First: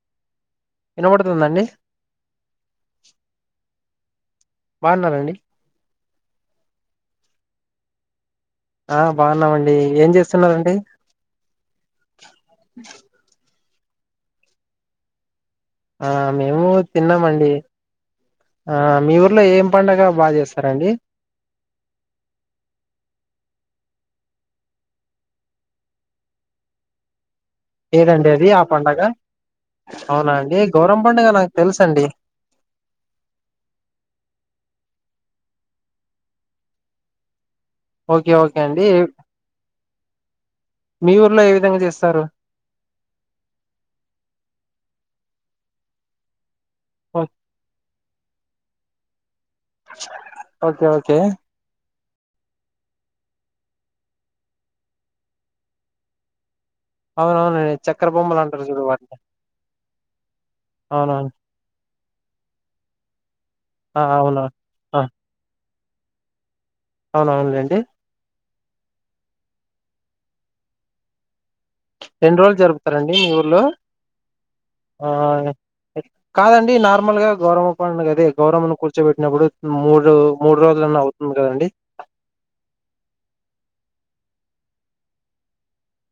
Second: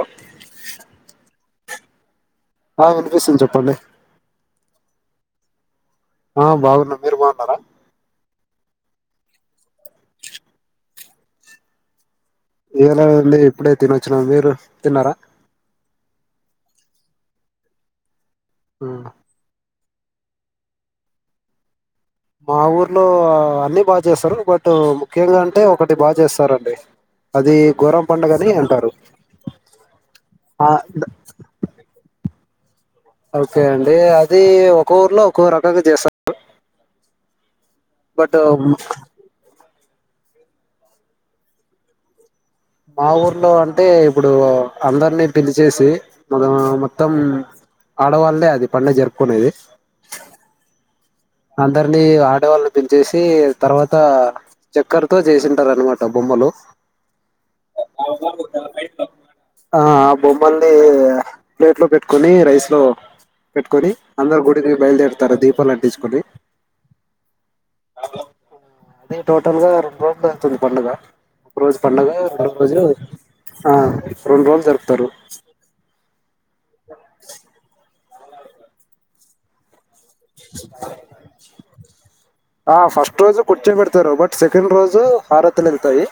Hello వినబడుతుందండి ఆ వినిపిస్తుంది చెప్పండి బన్నారండి ఆ బాగున్న మీరు బాగున్నారా ఆ బాగున్నామండి ఏం చేస్తున్నండి ఏలా ఉంది ఇప్పుడే తినొచ్చిన మీరు తిన్నారా ఆ మేము తిన్నామండి ఆ మీ ఊర్లో ఏం పండుగ బాగా చేస్తారంండి మా ఊర్లో అన్ని బాగా చేస్తారు బట్ ముఖ్యంగా అంటే ఒకటి బాగా చేస్తారండి అది ఘోరం ఏదండి పండుగని అది ఆ అంటారు పండగ అవునా అండి ఆ గౌరం ద- పడుగ నాకు తెలుస అండి ఓకే అండి అది ఒక ఊర్లో ఒక్కొ రకంగా చేస్తారు ఓకే బట్ ఓకే అండి మీ ఊర్లో ఏ విధంగా చేస్తారు మా ఊర్లో అంటే ఇప్పుడు అందరినీ పిల్లిచేేసి మం మొత్తం ఓ- ఆడవాళ్ళలే అది పడుగ జరుపుకునేది ఓకే ఓకే అన్ని ఆడవాళ్ళని పెంచేసి తర్వాత చక్కర్తో చేసింటారు అనమాట బొమ్మలు అవునవునండి చక్కర బొమ్మలు అంటారు చూడవాటిని ఆ ఆ బొమ్మల్ని ప్లేట్ లో పెట్ పెట్టుకొని రైస్ లో పెట్టుకొని ఆ అవును అందరు గుడికి ఆ బయలుదేరతారు దీపాలు అటించుకొని అవునవునులేండి అదే టోటల్ గా రెండు రోజులు అవుతుంది పండుగ ఒక రోజు పడుగ రెండు రోజులు జరుపుతారండి మీ ఊర్లో ఆ రెండు రోజులు ఆ జరుపుతారు కాదండి నార్మల్ గా గౌరవ పండుగదే గౌరవను కూర్చోబెట్టినప్పుడు మూడు మూడు రోజులన్నా అవుతుంది కదండి ఆ ఫస్ట్ రోజు కుర్చుబడత ారు బట్ సెకెండ్ రోజు హారత్లి ఇర్తాయి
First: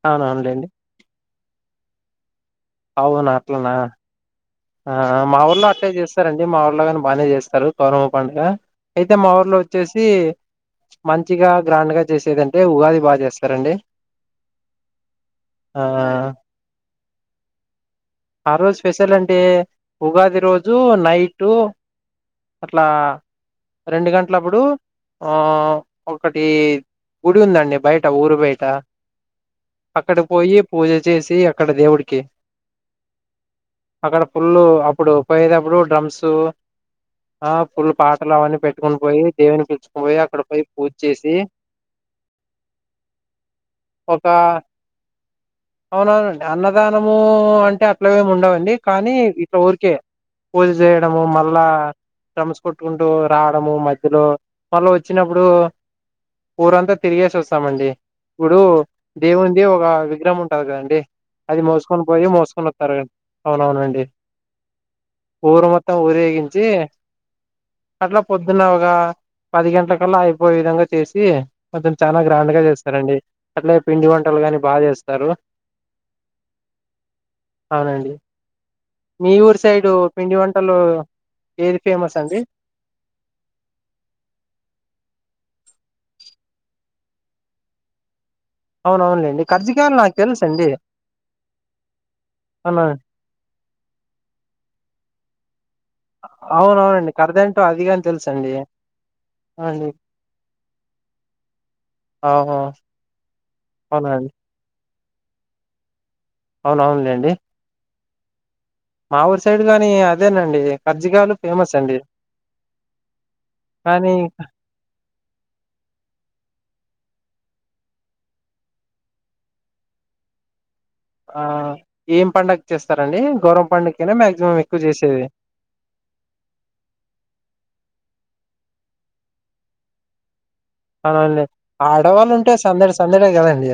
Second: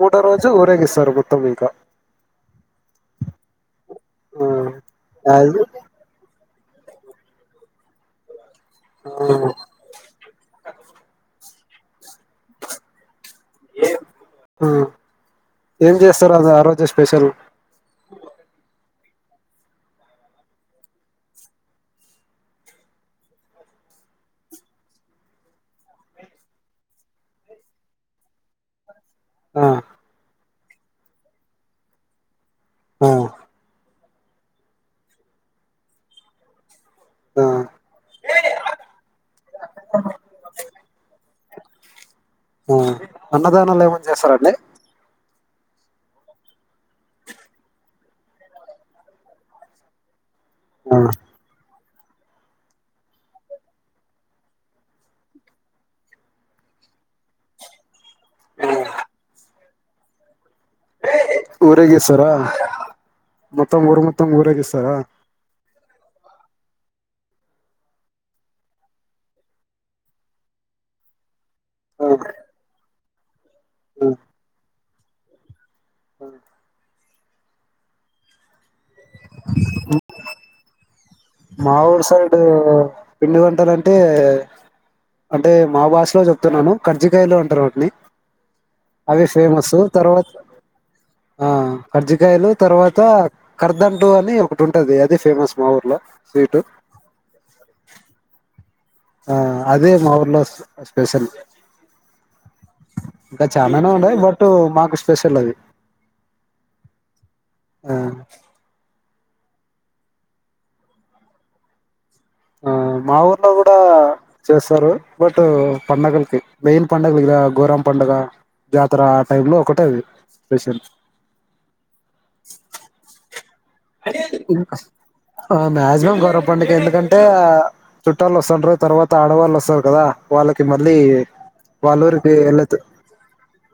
మూటో రోజు అవునవునులేండి ఊరేగిస్తారు మొత్తం ఇంక అవు నాట్లానా ఆ మా అది ఊళ్ళ అట్టే చేస్తారంండి మా ఊర్లో ని బాగానే చేస్తారు కౌరమ పండుగ అయితే ఆ మా ఊర్లో వచ్చేసి మంచిగా గ్రాండ్ గా చేసేదంటే ఉగాది బాగా చేస్తారండి ఆ ఆ ఏం చేస్తారు అది ఆ రోజు స్పెషల్ ఆ రోజ అంటే ఉగాది రోజు నైట్ అట్లా రెండు గంటల అప్పుడు ఆ ఒకటి గుడి ఉందండి బయట ఊరు బయట ఆ అక్కడ పోయి పూజ చేసి అక్కడ దేవుడికి ఆ అక్కడ ఫుల్లు అప్పుడు పోయేటప్పుడు డ్రమ్స్ ఆ ఫూల్ పాటలు అవన్నీ పెట్టుకుని పోయి దేవిని పిలుచుకుని పోయి అక్కడ పోయి పూజ చేసి అన్నదానాలు ఏమన్నా ఒక చేస్తారంండి అవునవునండి అన్నదానము అంటే అట్లవేమి ఉండవండి కానీ ఇట్లా ఊరికే పూజ ఆ చేయడము మళ్ళా డ్రమ్స్ కొట్టుకుంటూ రావడము మధ్యలో మళ్ళ వచ్చినప్పుడు ఊరంతా తిరిగేసి వస్తామండి ఇప్పుడు దేవుంది ఒక విగ్రహం ఉంటు కాదు కదండి అది మోసుకొని పోయి ఊరేగిస్తారా మోసుకొని వస్తారుడి మొత్తం ఊరు అవునవునండి మొత్తం ఊరేగిస్తారా ఊరు మొత్తం ఊరేగించి అట్లా పొద్దున్న ఒకగా పది గంటల కల్లా అయిపోయే విధంగా చేసి కొంచం చాలా గ్రాండ్ గా చేస్తారండి అట్లా పిండి వంటలు గాని బాగా చేస్తారు [inaudible] అవునండి మీ ఊరు సైడు పిండి వంటలు మా ఏది ఊరు ఫేమస్ సైడ్ అండి పిండి వంటలు అంటే అంటే మా భాషలో చెప్తున్నాను కర్జికయలో అంటారు వాటిని అవి అవునవునులేండి ఫేమస్ కర్జికాయలు నాకు తర్వాత తెలుసండి ఆ కర్జికయలు అవున తర్వాత కర్దంటు అని ఒకటి ఉంటది అది ఫేమస్ మా ఊర్లో స్వీట్ అవునవునండి కరదంటో అది గాని తెలుస్ అండి ఆ అదే మాఊర్లో స్పెషల్ ఆహా ఇంకా చాలానే ఉన్నాయి అవునండి బట్ మాకు స్పెషల్ అవి అవున అవునులేండి ఆ మా ఊరు సైడ్ గాని అదేనండి కార్జికయలు ఫేమస్ అండి ఆ మా ఊర్లో కూడా కానీ చేస్తారు బట్ పండగలకి మెయిన్ పండగ [unintelligible] గుర్రం పంండగ జాతర ఆ టైమ్ లో ఒకటేది స్పెషల్ ఆ ఏం పండగ్ చేస్తారండి గౌరం. హా మాక్సిమం గురం పండగే ఎందుకంటే. చుట్టాలు వస్తండ్రు తర్వాత ఆడవాళ్ళు వస్తారు కదా. వాళ్ళకి మళ్ళీ అవునండి వాళ్ళ ఆడవాళ్ళు ఊరికి ఉంటే వెళ్ళదు. సందడి సందడే కదండి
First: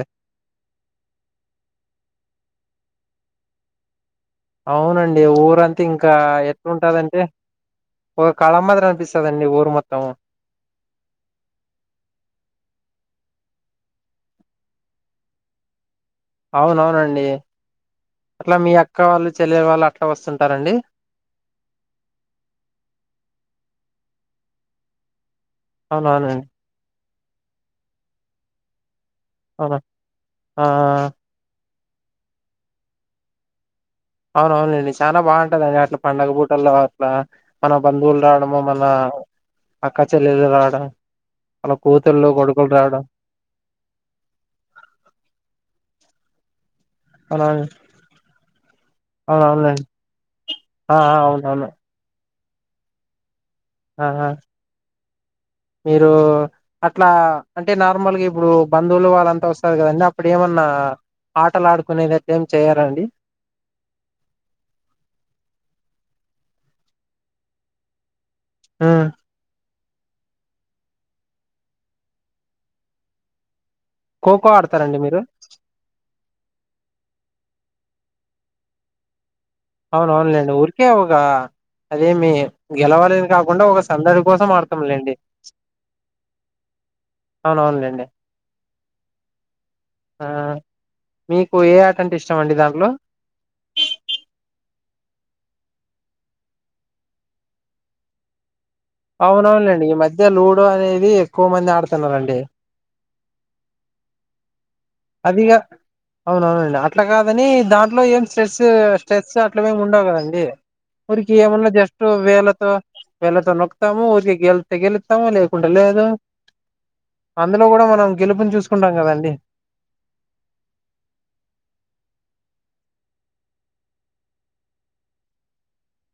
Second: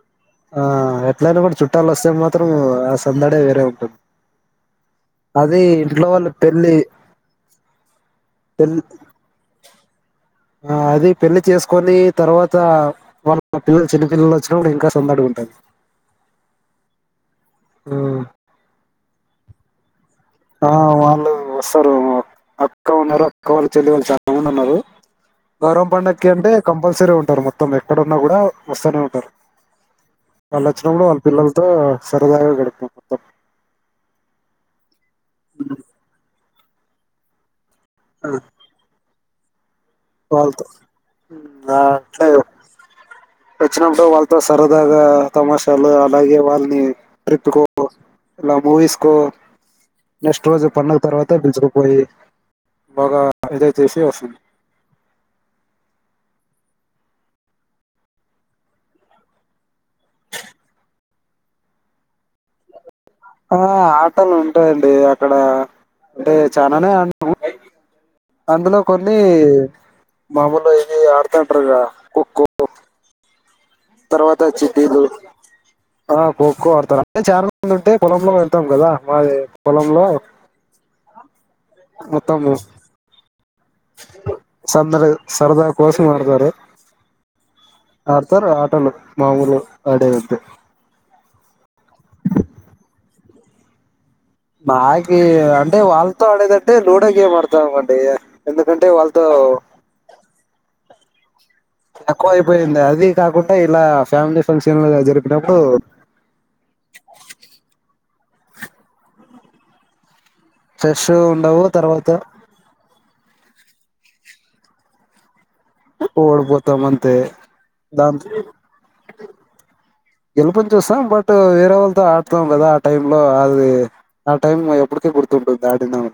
ఆ ఎట్లైన కూడా చుట్టాలు వస్తే మాత్రం ఆ సందడే వేరే ఉంటుంది. అవునండి అది ఊరంతా ఇంట్లో ఇంకా వాళ్ళు పెళ్లి ఎట్లుంటదంటే. ఒక కలా మాదిరీ అనిపిస్తదండి ఊరు మొత్తం. ఆ అది పెళ్లి చేసుకొని తర్వాత వాళ్ళ పిల్లలు చిన్నపిల్లలు వచ్చినా కూడా ఇంకా సందడిగా ఉంటది. అవునవునండి అట్లా మీ అక్క వాళ్ళు చెల్లెల వాళ్ళ అట్లా వస్తుం. ఆహా వాళ్ళు వస్తారు అక్క ఉన్నారు అక్క వాళ్ళు చె. లిల్లూ చాలామంది ఉన్నారు గౌరం పండక్కి అవునవునండి అంటే కంపల్సరీ ఉం. టారూ మొత్తం ఎక్కడున్నా కూడా వస్తానే ఉంటారు అవునా ఆ వాళ్ళు వచ్చినప్పుడు వాళ్ళ పిల్లల్తో. సరదాగా గడుపుతాం మొత్తం. అవును అవునులేండి చాలా బావుంటది అది అట్లా పండగ పూటల్లో అట్లా. మన బంధువులు ఆ, రావడము మన. అక్క చెల్లెలు వాళ్ళతో రావడం [unintelligible] వాళ్ళ అట్లే కూతుళ్ళు కొడుకులు రావడం వచ్చినప్పుడు వాళ్ళతో సరదగా తమాషాలు అలాగే వాళ్ళని. ట్రిప్ కో అవునవును ఇలా మూవీస్కో అవునవునండి నెక్స్ట్ రోజు ఆ పండుగ ఆ తర్వాత అవునవును పిలుచుకుపోయి బాగా ఇదై తీసి వస్తుంది. మీరూ అట్లా అంటే నార్మల్గా ఇప్పుడు బంధువులు వాళ్ళంతా వస్తారు కదండి అప్పుడు ఏమన్. న్నా ఆటలాడుకుణేటట్టు ఏమి చెయ్యరండి. ఆ ఆటలు ఉంటాయండి అక్కడ అంటే చాలనే ఆడ్నామూ. అందులో కొన్నీ మామూలు ఇది ఆడుతంటారుగా ఖోఖో. తర్వాత ఖోఖో వచ్చి ఆడతారండి మీరు [unintelligible] ఆ ఖోఖో ఆడతారా అంటే చాలా మంది ఉంటే పొలంలో వెళ్తాం గదా మా. అవునవునులేండి ఊరికేఓగా అదేమి గెలవాలే. సందరీ సరదా కోసం ఆడతారు. అవునవునులేండి ఆడతారు ఆటలు మా ఊర్లో ఆడెదైతే. ఓ ఏ ఆట అంటే ఇష్టం అండి దాంట్లో. నాకీ అంటే వాళ్ళతో ఆడేదట్టే లూడో గేమ్ ఆడతామండి. ఎందుకంటే వాళ్ళతో అవునవునులెండి ఈ మధ్య లూడో అనేది. ఎక్కువ మంది తక్కువ ఆడుతున్నారండి అయిపోయింది అదీ కాకుండా ఇలా ఫ్యామిలీ ఫంక్షన్. అదిగా జరిపినప్పుడు అవునవునండి అట్లా కాదని దాంట్లో ఏం. స్ట్రెస్ స్ట్రెస్ అట్ల ఏమి ఉండంగదండి ఫ్రెష్ ఊరికే ఉండవు ఏమన్నా జస్ట్ తర్వాత వేళ్ళతో వెళ్లతో నొక్కు తాము ఊరికే గెలిత్తే గెలుత్తము లే కుంట లేదు ఓడిపోతాం అంతే అందులో కూడా మనం గెలుపుని చూసుకుంటాం కదండి. గెలుపునిచూసం బట్ వేరే వాళ్ళతో ఆడుతాం కదా ఆ టై లో అది ఆ టైం ఎప్పుడు [unintelligible] దాటినం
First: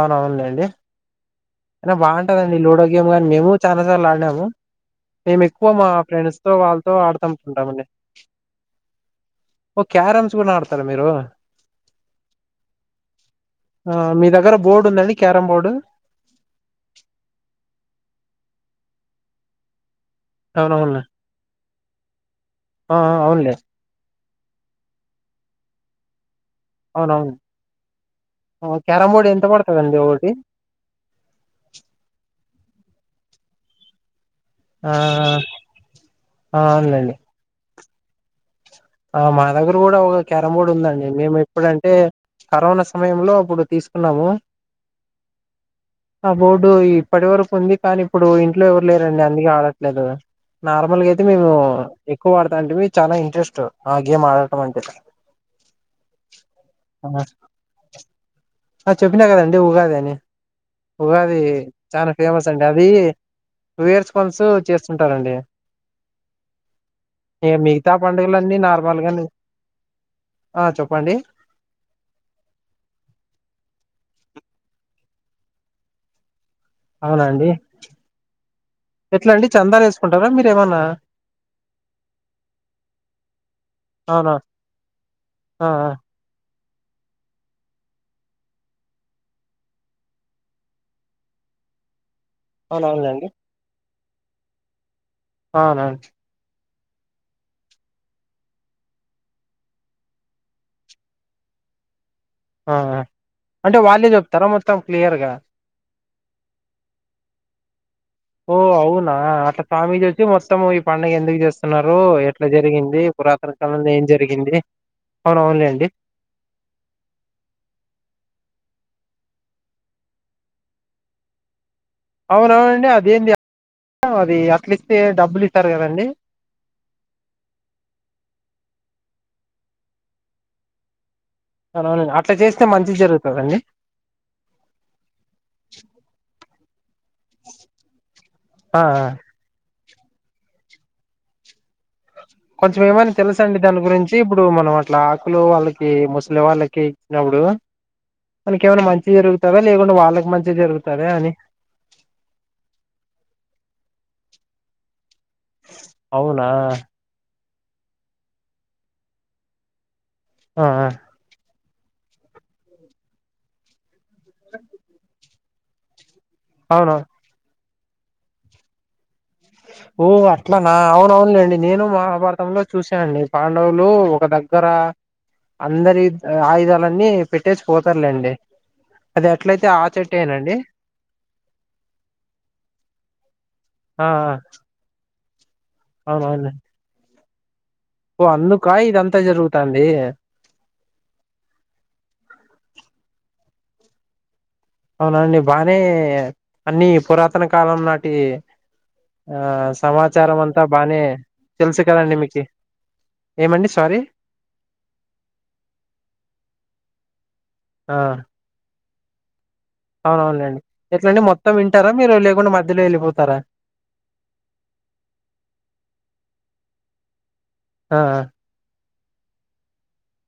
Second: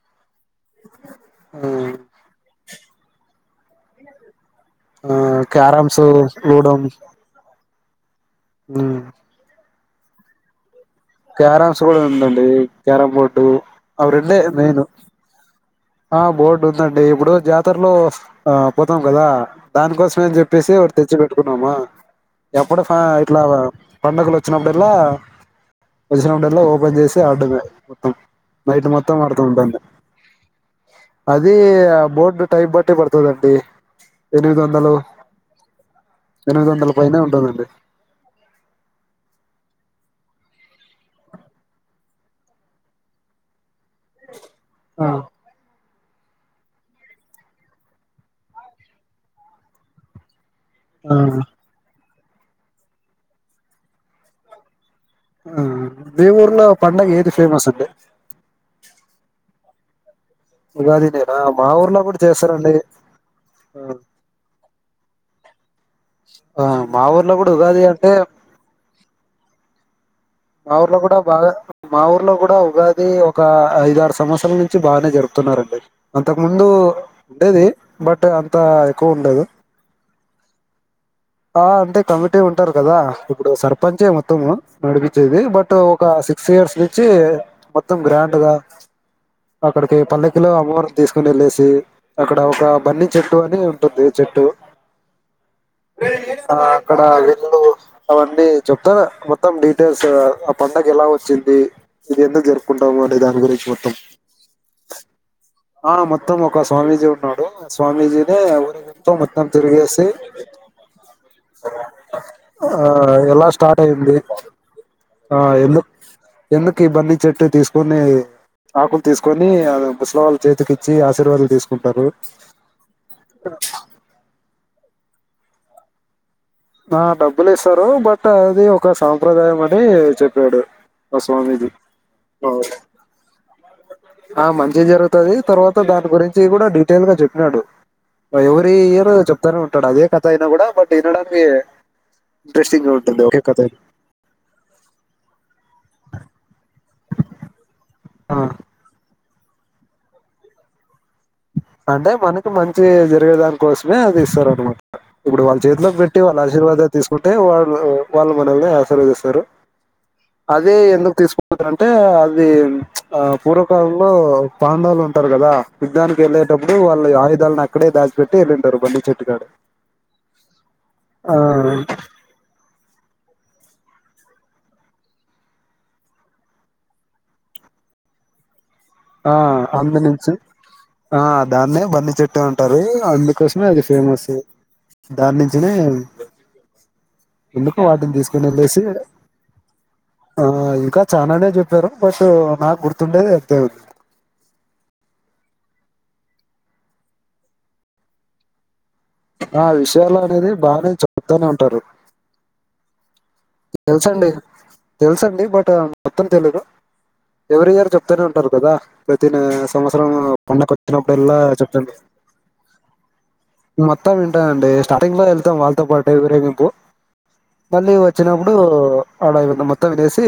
అవునవులేండి అ బాంటదండి లూడో గేమ్ కాని మేము చాలా సార్లు ఆడినము ఆ మేమె ఏక్కువ మా క్యారమ్స్ ఫ్రెండ్స్ తో వాళ్ళతో ఆడతాంటంలే. ఊ ఓ క్యారమ్స్ కూడా ఆడ క్యారమ్స్ కూడా ఉందండి క్యారం బోర్డు ఆ అవి మీ రెండే దగ్గర మెయిన్ బోర్డు ఉందండి క్యారం బోర్డు ఆ బోర్డు ఉందండి ఇప్పుడు జాతర్లో ఆ పోతాం గదా దానికోసం పేరుజెప్పేసి ఒకటి అవునవును తెచ్చి పెట్టుకున్నామా గప్పుడు ఆ ఫ ఆ, ఇట్లా అవునులే పండగలోచినప్పుడల్ల వచ్చినప్పుడల్లా ఓపెన్ చేసి అవునవును ఆడటమే మొత్తం ఆ, నైట్ క్యారమ్ మొత్తం బోర్డు ఎంత ఆడుతుంటాం పడుతదండి ఒకటి అది బోర్డు టైప్ బట్టి పడుతాదండి ఎనిమిది ఆ వందలు ఆ ఎనిమిది వందల అవునులేండి పనే ఉంటదండి ఆ మా దగ్గర కూడా ఒక క్యారం బోర్డ్ ఉందండి మేము ఎప్పుడంటే కరోనా సమయంలో అప్పుడు తీసుకున్నాము ఆ ఆ బోర్డు ఇప్పటి వరకు ఉంది కానీ ఇప్పుడు ఇంట్లో ఎవరు లేరండి అందుకే ఆడట్లేదు నార్మల్గా ఆ అయితే మేము ఎక్కువ అడతంటిమీ చాలా ఇంట్రెస్ట్ ఆ గేమ్ ఆడటం అంటే ఆ మీ ఊర్లో పండగ ఆ ఏది ఫేమస్ అండి అంటే ఉగాది అని ఉగాది నేనా మా ఊర్లో చాలా కూడా ఫేమస్ అండి చేస్తారండి అది వేర్స్ కొన్సు చేస్తుంటారండి ఆ మా ఊర్లో కూడా ఉగాది అంటే వాళ్ళు గానీ మా ఊర్లో కూడా బాగా మా ఊర్లో కూడా ఉగాది ఒక ఐద ఆరు సంవత్సరాల నుంచి నుంచి బాగానే జరుపుతున్నారండి అంత ముందు అవునండి ఉండేది బట్ అంత ఎక్కువ ఎట్లా ఉండదు అండి చందాలు వేసుకుంటారా మీరేమన్నా ఆ అంటే కమిటీ ఉంటారు కదా ఇప్పుడు సర్పంచే అవునా మొత్తము నడిపి ది ఆ ఆ బట్ ఒక సిక్స్ ఇయర్స్ నుంచి మొత్తం గ్రాండ్గా అక్కడికి పల్లెకిలో అమ్మవారిని తీసుకుని వెళ్ళేసి అక్కడ ఒక బన్నీ అవునవునండి చెట్టు అని ఉంటుంది చెట్టు అవున ఇక్కడ వీళ్లు అవన్నీ చెప్తాన మొత్తం అంటే స ఆ పందగ ఎలా వచ్చింది ఇది ఎందు ఆ ఆ! జరుపుకుంటాము అనే దాని గురించి అంటే మొత్తం వాళ్ళే చెప్తారా మొత్తం క్లియర్ గా ఆ మోత్త త్తం ఒక స్వామీజీ ఉన్నాడు స్వామీజీనే ఓ ఊరు అవునా మొత్తం అట్లా స్వామీజీ తిరిగేసి వచ్చి మొత్తం ఈ పండుగ ఎందుకు చేస్తున్నారు ఎట్లా ఆ జరిగింది ఎలా పురాతన స్టార్ట్ కాలంలో ఏం అయింది జరిగింది అవున ఆ ఎందు అవునులేండి ఎందుకు బన్నీ చెట్టు తీసుకొని ఆకులు తీసుకొని అ ముసల వాళ్ళ చేతికి ఇచ్చి ఆశీర్వాదాలు తీసుకోనీ అవునవుండి అది ఏంది అది అట్లా ఇస్తే డబ్బులు ఇస్తారు కదండి. ఆ డబ్బులు ఇస్తారు బట్ అది ఒక సాంప్రదాయం అని చెప్పాడు మా స్వామీజీ. అవునవునండి అట్లా చేస్తే మంచిది జరుగుతదండీ ఆ మంచి జరుగుతది తర్వాత దాని గురించి కూడా టేల్ గా చెప్పినాడు ఎవరీ ఆ ఆ. ఇయర్ చెప్తానే ఉంటాడు అదే కథ అయినా కూడా బట్ వినడాని వే అ కొంచెం ఏమైనా తెలుస అండి దాని గురించి ఇప్పుడు మనం అట్లా ఆకులు వాళ్ళకి ముసలి వాళ్ళకి ఇచ్చినప్పుడు ఆ! మనకేమైన్నా మంచిగా జరుగుతుందా లేకుండా వాళ్ళకి మంచిగా జరుగుతుంది అంటే మనకి మంచి జరిగేదాని కోసమే అది ఇస్తార అనమాట ఇప్పుడు వాళ్ళ చేతిలోకి పెట్టి వాళ్ళ అవునా ఆశీర్వాదాలు తీసుకుంటే వాళ్ వాళ్ళు మనల్ని ఆశర్వదిస్తారు ఆ ఆ అదే ఎందుకు తీసుకు ంటే అది ఆ పూర్వకాలంలో పండవులు ఉంటారు కదా యుద్దానికి వెళ్ేటప్పు అవును వాళ్ళ ఆయుధాలను అడ దాచి పెట్టి వెళ్ళంటారు బళ్లి చెట్టు ఓ అట్లా నా అవున ఆ అవునులేండి నేను మహాభారతంలో చూసానునండి పాండవు లు ఒక దగ్గర అందరి ఆయుధాలన్నిీ పెట్టేసి పోతారులేండి అది ఆ ఎట్లయితే అందు నుంచి చెట్టేనండి ఆ దాన్నే బన్నీ చెట్టు ఉంటారు అందుకోసమే అది ఆ దాన్ని అవు అను ఎందుకు వాటిని తీసుకుని వెళ్ళసి ఇదంతా జరుగుతాంది ఆ ఇంకా చానానే చెప్పారు బట్ నాకు గుర్తుండేది ఉంది అవునండి బానే అన్నిీ పురాతన కాలం నాటి ఆ విషయాలు సమాచారం అనేది అంతా బాగానే బానే చెప్తానే ఉంటారు తెల్సు కారండి నిమికి తెలుసండి తెలుసండి బట్ మొత్తం తెలిదు ఎవ్రీ ఇయర్ ఆ చెప్తూనే ఉంటారు కదా ప్రతి సంవత్సరం అవునవునులేండి పండగ వచ్చినప్పుడు ఎట్లండి ఎల్లా మొత్తం వింటారా చెప్ండి మీరు లేకుండా మధ్యలో వెళ్ళిపోతారా మొత్తం వింటాండి స్టార్టింగ్ లో వెళ్తాం వాళ్ళతో పాటు విరేగింపు మళ్ళీ ఆ వచ్చినప్పుడు అదా ఇధ మొత్తం వినేసి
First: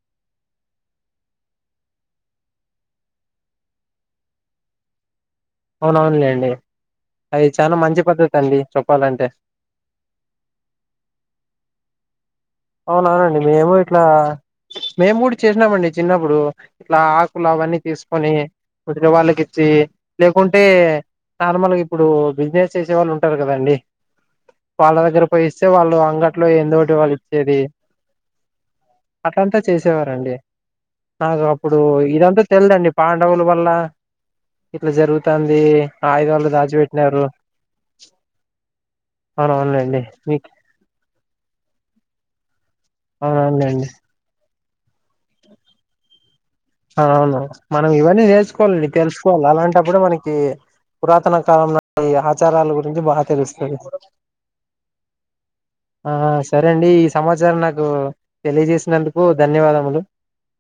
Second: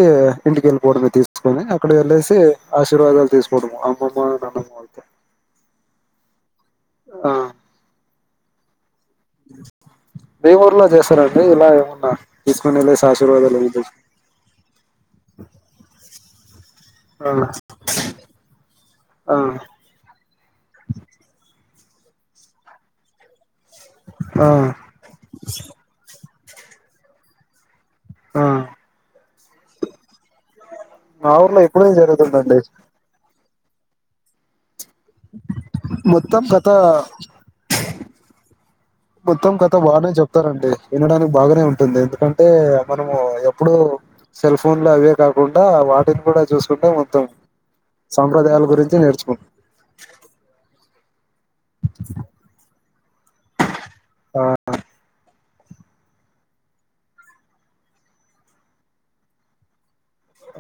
ఇంటికి వెళిపోవడమే తీసుకొని అక్కడ వెళ్ళసి ఆశీర్వాదాలు తీసుకోవడం అమ్మమ్మ నాన్నమ్మ అవునవునులేండి అది చాలా మంచి పద్ధతి అండి చెప్పాలంటే దే ఊర్లో చేస్తారంటడి ఇలా ఏమున్నా అవునవునండి మేము ఇట్లా మేము కూడా చేసినామండి చిన్నప్పుడు ఇట్లా ఆ ఆకులుకు ఇవన్నీ తీసుకొని వదినా వాళ్ళకి ఇచ్చి ఆ లేకుంటే నాన్నమ్మల్ ఇప్పుడు బిజినెస్ చేసే వాళ్ళు ఉంటారు కదండి ఆ వాళ్ళ దగ్గర పో ఇస్తే వాళ్ళు అంగ ఇట్ ఎందోటి వాళ్ళు ఇచ్చేది ఆ అట్లాతా చేసేవారంండి మా నాకు ఊర్లో అప్పుడు ఎప్పుడూ ఇదంతా జరుగుతుందండి తెలిదండి పాండవులు వళ్ళ ఇట్లా జరుగుతుంది మొత్తం ఆయుధళ్లు గత దాచిపెట్టినారు మొత్తం కథ అవునవునులేండి బాగానే మీకు చెప్తారండి వినడానికి బాగానే ఉంటుంది ఎందుకంటే మనము ఎప్పుడుూ అవునవునులేండి సెల్ ఫోన్ లో అవే కాకుండా వాటిని కూడా చూసుకుంటే మొత్తం అవును మనం ఇవన్నీ సాంప్రదాయాల నేర్చుకోవాలండి గురించి తెలుసుకోవాలి నేర్చుకుంటాం అలాంటప్పుడు మనకి పురాతన కాలంంలో ఈ ఆచారాల గురించి బాగా తెలుస్తుంది ఆ ఆ సరే అండి ఈ సమాచారం నాకు తెలియజేసినందుకు ధన్యవాదములు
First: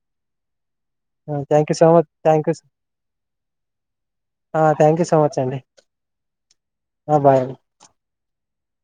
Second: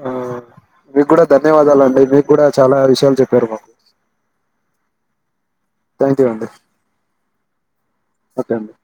ఆ మీకు కూడా థ్యాంక్ యూ సో ధన్యవాదాలండి మచ్ మీకు థ్యాంక్ కూడా యూ చాలా విషయాలు చెప్పారు మాకు థ్యాంక్ యూ సో మచ్ అండి థ్యాంక్ యూ అండి బాయ్ ఓకే అండి